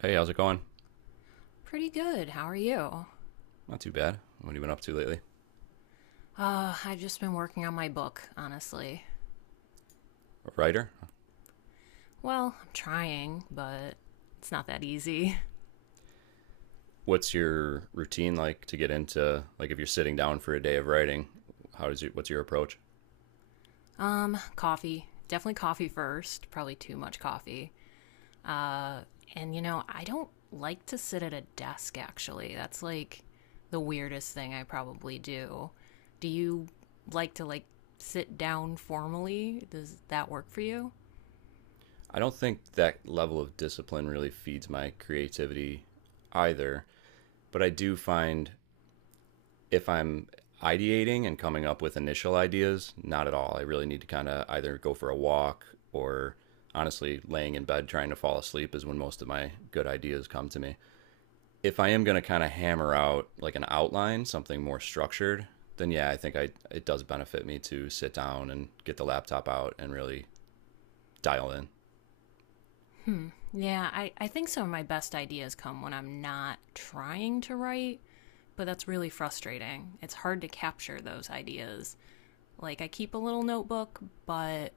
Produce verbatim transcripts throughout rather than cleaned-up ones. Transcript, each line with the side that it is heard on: right: Hey, how's it going?
left: Pretty good. How are you?
right: Not too bad. What have you been up to lately?
left: Uh, I've just been working on my book, honestly.
right: A writer?
left: Well, I'm trying, but it's not that easy.
right: What's your routine like to get into, like if you're sitting down for a day of writing? How does you? What's your approach?
left: Um, coffee. Definitely coffee first. Probably too much coffee. Uh, and you know, I don't like to sit at a desk, actually. That's like the weirdest thing I probably do. Do you like to, like, sit down formally? Does that work for you?
right: I don't think that level of discipline really feeds my creativity either, but I do find, if I'm ideating and coming up with initial ideas, not at all. I really need to kind of either go for a walk, or honestly laying in bed trying to fall asleep is when most of my good ideas come to me. If I am going to kind of hammer out like an outline, something more structured, then yeah, I think I it does benefit me to sit down and get the laptop out and really dial in.
left: Yeah, I, I think some of my best ideas come when I'm not trying to write, but that's really frustrating. It's hard to capture those ideas. Like, I keep a little notebook, but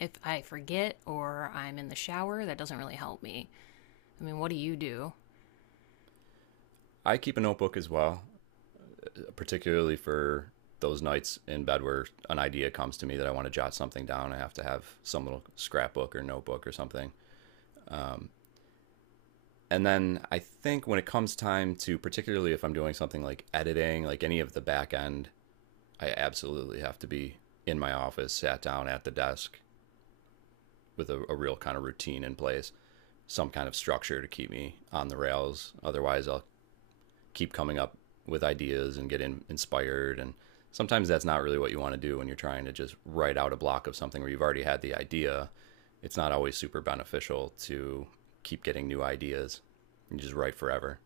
left: if I forget or I'm in the shower, that doesn't really help me. I mean, what do you do?
right: I keep a notebook as well, particularly for those nights in bed where an idea comes to me that I want to jot something down. I have to have some little scrapbook or notebook or something. And then I think when it comes time to, particularly if I'm doing something like editing, like any of the back end, I absolutely have to be in my office, sat down at the desk, with a, a real kind of routine in place, some kind of structure to keep me on the rails. Otherwise, I'll keep coming up with ideas and get in, inspired. And sometimes that's not really what you want to do when you're trying to just write out a block of something where you've already had the idea. It's not always super beneficial to keep getting new ideas and just write forever.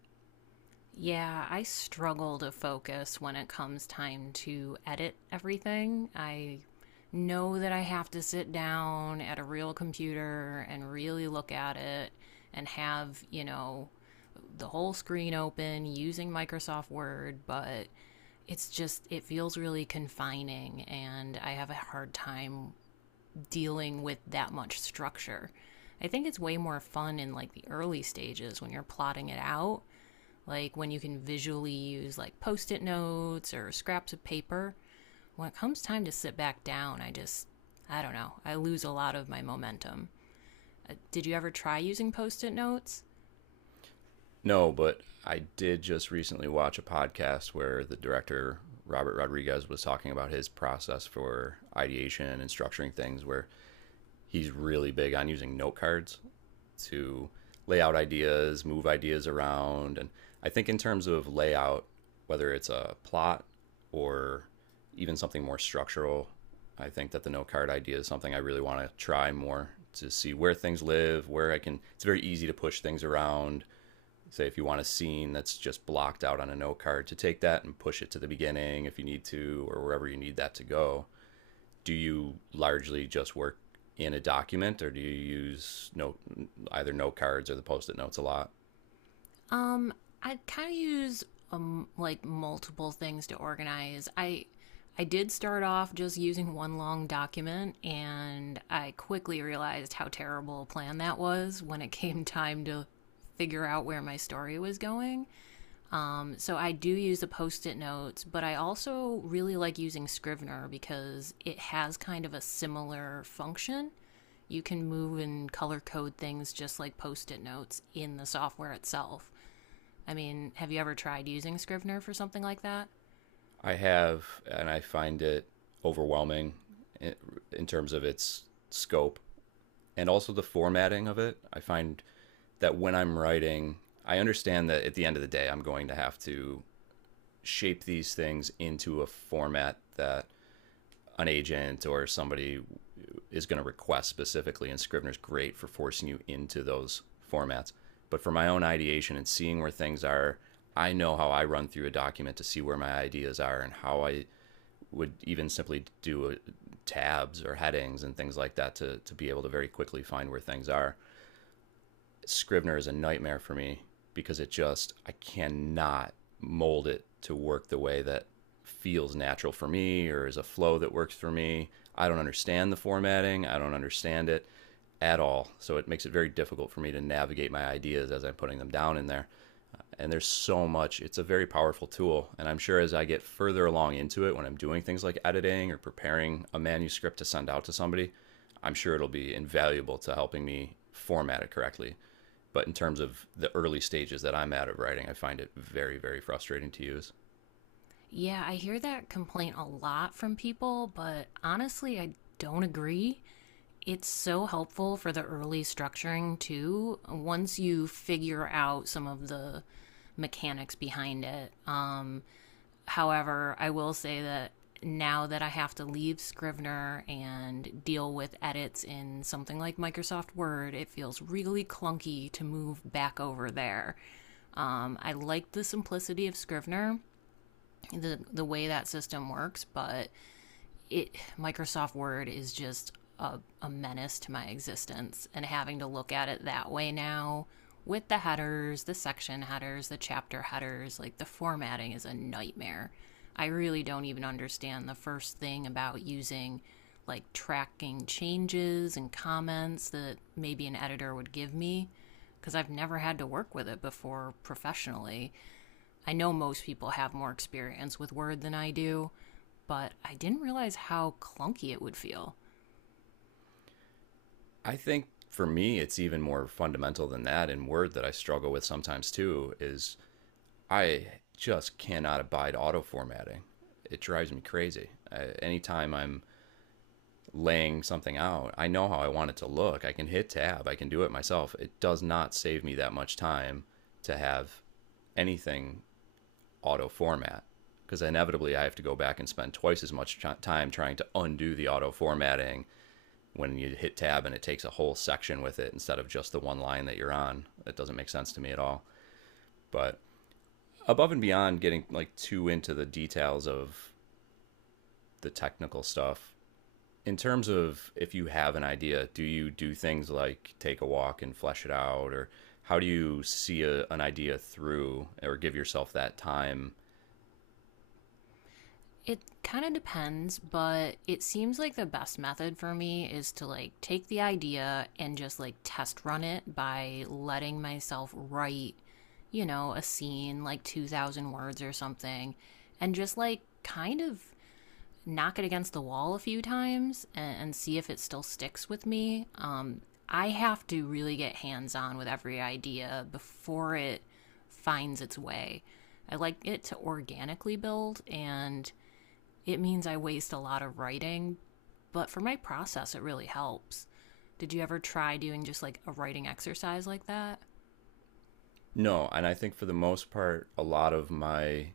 left: Yeah, I struggle to focus when it comes time to edit everything. I know that I have to sit down at a real computer and really look at it and have, you know, the whole screen open using Microsoft Word, but it's just, it feels really confining, and I have a hard time dealing with that much structure. I think it's way more fun in like the early stages when you're plotting it out, like when you can visually use like post it notes or scraps of paper. When it comes time to sit back down, I just, I don't know, I lose a lot of my momentum. Uh, Did you ever try using post it notes?
right: No, but I did just recently watch a podcast where the director, Robert Rodriguez, was talking about his process for ideation and structuring things, where he's really big on using note cards to lay out ideas, move ideas around. And I think, in terms of layout, whether it's a plot or even something more structural, I think that the note card idea is something I really want to try more, to see where things live, where I can. It's very easy to push things around. Say, if you want a scene that's just blocked out on a note card, to take that and push it to the beginning if you need to, or wherever you need that to go. Do you largely just work in a document, or do you use note either note cards or the post-it notes a lot?
left: Um, I kind of use um like multiple things to organize. I I did start off just using one long document, and I quickly realized how terrible a plan that was when it came time to figure out where my story was going. Um, so I do use the post it notes, but I also really like using Scrivener because it has kind of a similar function. You can move and color code things just like post it notes in the software itself. I mean, have you ever tried using Scrivener for something like that?
right: I have, and I find it overwhelming in, in terms of its scope, and also the formatting of it. I find that when I'm writing, I understand that at the end of the day I'm going to have to shape these things into a format that an agent or somebody is going to request specifically, and Scrivener's great for forcing you into those formats. But for my own ideation and seeing where things are, I know how I run through a document to see where my ideas are and how I would even simply do, uh, tabs or headings and things like that, to, to be able to very quickly find where things are. Scrivener is a nightmare for me because it just I cannot mold it to work the way that feels natural for me, or is a flow that works for me. I don't understand the formatting. I don't understand it at all. So it makes it very difficult for me to navigate my ideas as I'm putting them down in there. Uh, And there's so much. It's a very powerful tool. And I'm sure as I get further along into it, when I'm doing things like editing or preparing a manuscript to send out to somebody, I'm sure it'll be invaluable to helping me format it correctly. But in terms of the early stages that I'm at of writing, I find it very, very frustrating to use.
left: Yeah, I hear that complaint a lot from people, but honestly, I don't agree. It's so helpful for the early structuring, too, once you figure out some of the mechanics behind it. Um, however, I will say that now that I have to leave Scrivener and deal with edits in something like Microsoft Word, it feels really clunky to move back over there. Um, I like the simplicity of Scrivener, the the way that system works, but it Microsoft Word is just a, a menace to my existence, and having to look at it that way now with the headers, the section headers, the chapter headers, like the formatting is a nightmare. I really don't even understand the first thing about using like tracking changes and comments that maybe an editor would give me because I've never had to work with it before professionally. I know most people have more experience with Word than I do, but I didn't realize how clunky it would feel.
right: I think for me, it's even more fundamental than that. And Word, that I struggle with sometimes too, is I just cannot abide auto formatting. It drives me crazy. I, anytime I'm laying something out, I know how I want it to look. I can hit tab, I can do it myself. It does not save me that much time to have anything auto format, because inevitably I have to go back and spend twice as much time trying to undo the auto formatting when you hit tab and it takes a whole section with it instead of just the one line that you're on. That doesn't make sense to me at all. But above and beyond getting like too into the details of the technical stuff, in terms of, if you have an idea, do you do things like take a walk and flesh it out, or how do you see a, an idea through, or give yourself that time?
left: It kind of depends, but it seems like the best method for me is to like take the idea and just like test run it by letting myself write, you know, a scene like two thousand words or something, and just like kind of knock it against the wall a few times and, and see if it still sticks with me. Um, I have to really get hands on with every idea before it finds its way. I like it to organically build, and it means I waste a lot of writing, but for my process, it really helps. Did you ever try doing just like a writing exercise like that?
right: No, and I think for the most part, a lot of my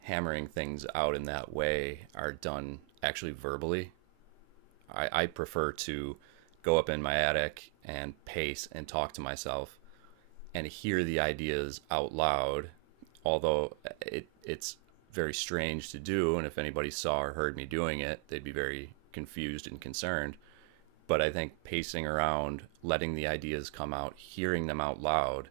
right: hammering things out in that way are done actually verbally. I, I prefer to go up in my attic and pace and talk to myself and hear the ideas out loud, although it, it's very strange to do. And if anybody saw or heard me doing it, they'd be very confused and concerned. But I think pacing around, letting the ideas come out, hearing them out loud,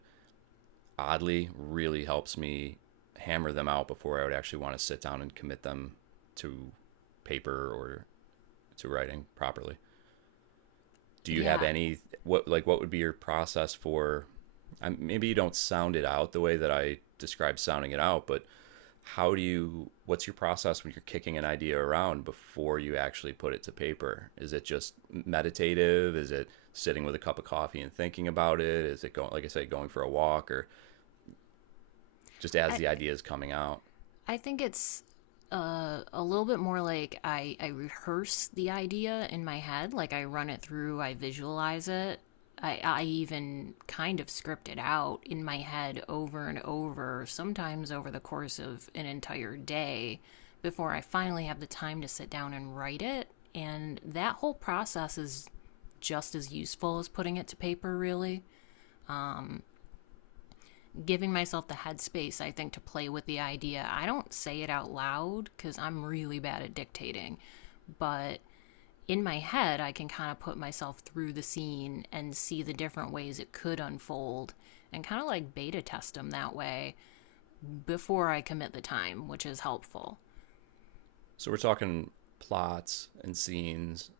right: oddly really helps me hammer them out before I would actually want to sit down and commit them to paper, or to writing properly. Do you have
left: Yeah,
right: any what like what would be your process for, um, maybe you don't sound it out the way that I describe sounding it out, but how do you what's your process when you're kicking an idea around before you actually put it to paper? Is it just meditative? Is it sitting with a cup of coffee and thinking about it? Is it going, like I said, going for a walk, or just as
left: I,
right: the idea is coming out?
left: I think it's uh, a little bit more like I, I rehearse the idea in my head. Like I run it through, I visualize it. I, I even kind of script it out in my head over and over, sometimes over the course of an entire day before I finally have the time to sit down and write it. And that whole process is just as useful as putting it to paper, really giving myself the headspace, I think, to play with the idea. I don't say it out loud because I'm really bad at dictating, but in my head, I can kind of put myself through the scene and see the different ways it could unfold and kind of like beta test them that way before I commit the time, which is helpful.
right: So we're talking plots and scenes.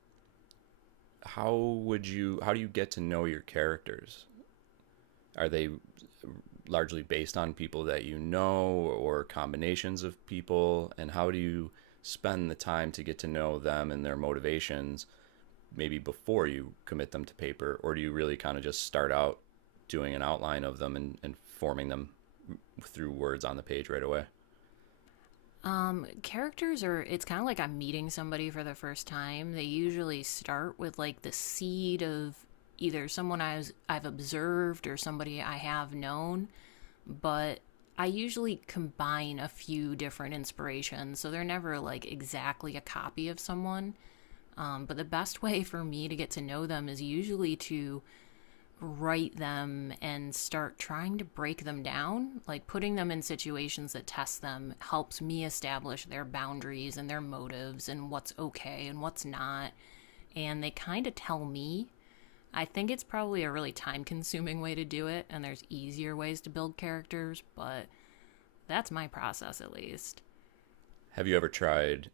right: How would you how do you get to know your characters? Are they largely based on people that you know, or combinations of people, and how do you spend the time to get to know them and their motivations, maybe before you commit them to paper, or do you really kind of just start out doing an outline of them and, and forming them through words on the page right away?
left: Um, characters are, it's kind of like I'm meeting somebody for the first time. They usually start with like the seed of either someone I've, I've observed or somebody I have known but I usually combine a few different inspirations, so they're never like exactly a copy of someone. Um, but the best way for me to get to know them is usually to write them and start trying to break them down. Like putting them in situations that test them helps me establish their boundaries and their motives and what's okay and what's not. And they kind of tell me I think it's probably a really time consuming way to do it, and there's easier ways to build characters, but that's my process, at least.
right: Have you ever tried?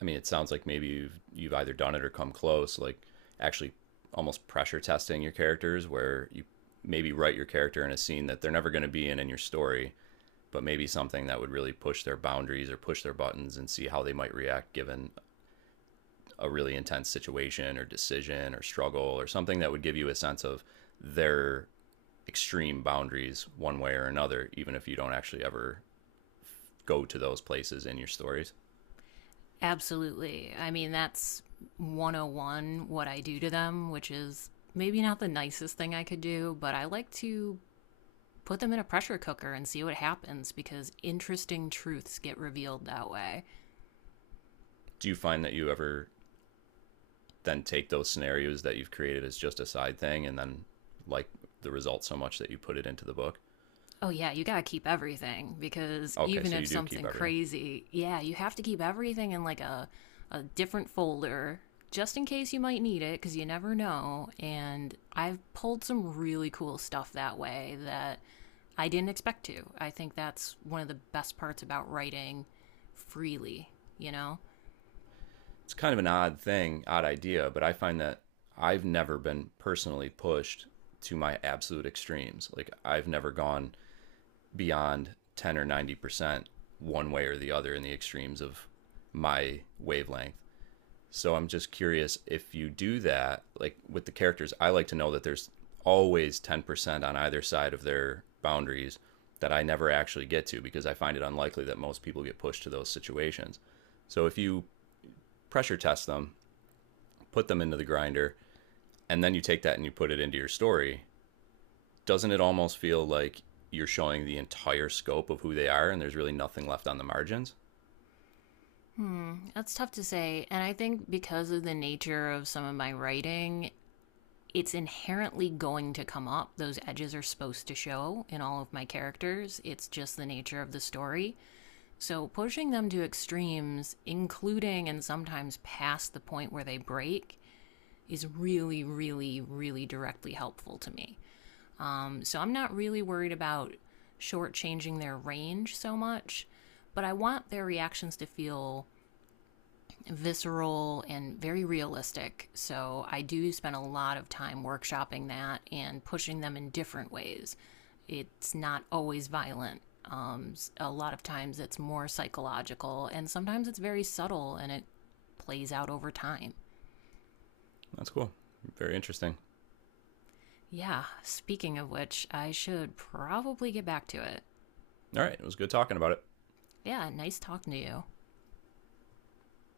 right: I mean, it sounds like maybe you've you've either done it or come close, like actually almost pressure testing your characters, where you maybe write your character in a scene that they're never going to be in in your story, but maybe something that would really push their boundaries or push their buttons and see how they might react, given a really intense situation or decision or struggle or something that would give you a sense of their extreme boundaries one way or another, even if you don't actually ever go to those places in your stories.
left: Absolutely. I mean, that's one oh one what I do to them, which is maybe not the nicest thing I could do, but I like to put them in a pressure cooker and see what happens because interesting truths get revealed that way.
right: Do you find that you ever then take those scenarios that you've created as just a side thing, and then, like, the result so much that you put it into the book?
left: Oh, yeah, you gotta keep everything because
right: Okay,
left: even
right: so
left: if
right: you do keep
left: something
right: everything.
left: crazy, yeah, you have to keep everything in like a, a different folder just in case you might need it because you never know. And I've pulled some really cool stuff that way that I didn't expect to. I think that's one of the best parts about writing freely, you know?
right: It's kind of an odd thing, odd idea, but I find that I've never been personally pushed to my absolute extremes. Like, I've never gone beyond ten or ninety percent one way or the other, in the extremes of my wavelength. So I'm just curious if you do that. Like, with the characters, I like to know that there's always ten percent on either side of their boundaries that I never actually get to, because I find it unlikely that most people get pushed to those situations. So if you pressure test them, put them into the grinder, and then you take that and you put it into your story, doesn't it almost feel like you're showing the entire scope of who they are, and there's really nothing left on the margins?
left: That's tough to say. And I think because of the nature of some of my writing it's inherently going to come up. Those edges are supposed to show in all of my characters. It's just the nature of the story. So pushing them to extremes, including and sometimes past the point where they break, is really, really, really directly helpful to me. Um, so I'm not really worried about shortchanging their range so much, but I want their reactions to feel visceral and very realistic. So I do spend a lot of time workshopping that and pushing them in different ways. It's not always violent. Um, s- a lot of times it's more psychological, and sometimes it's very subtle and it plays out over time.
right: That's cool. Very interesting.
left: Yeah, speaking of which, I should probably get back to it.
right: All right. It was good talking about it.
left: Yeah, nice talking to you.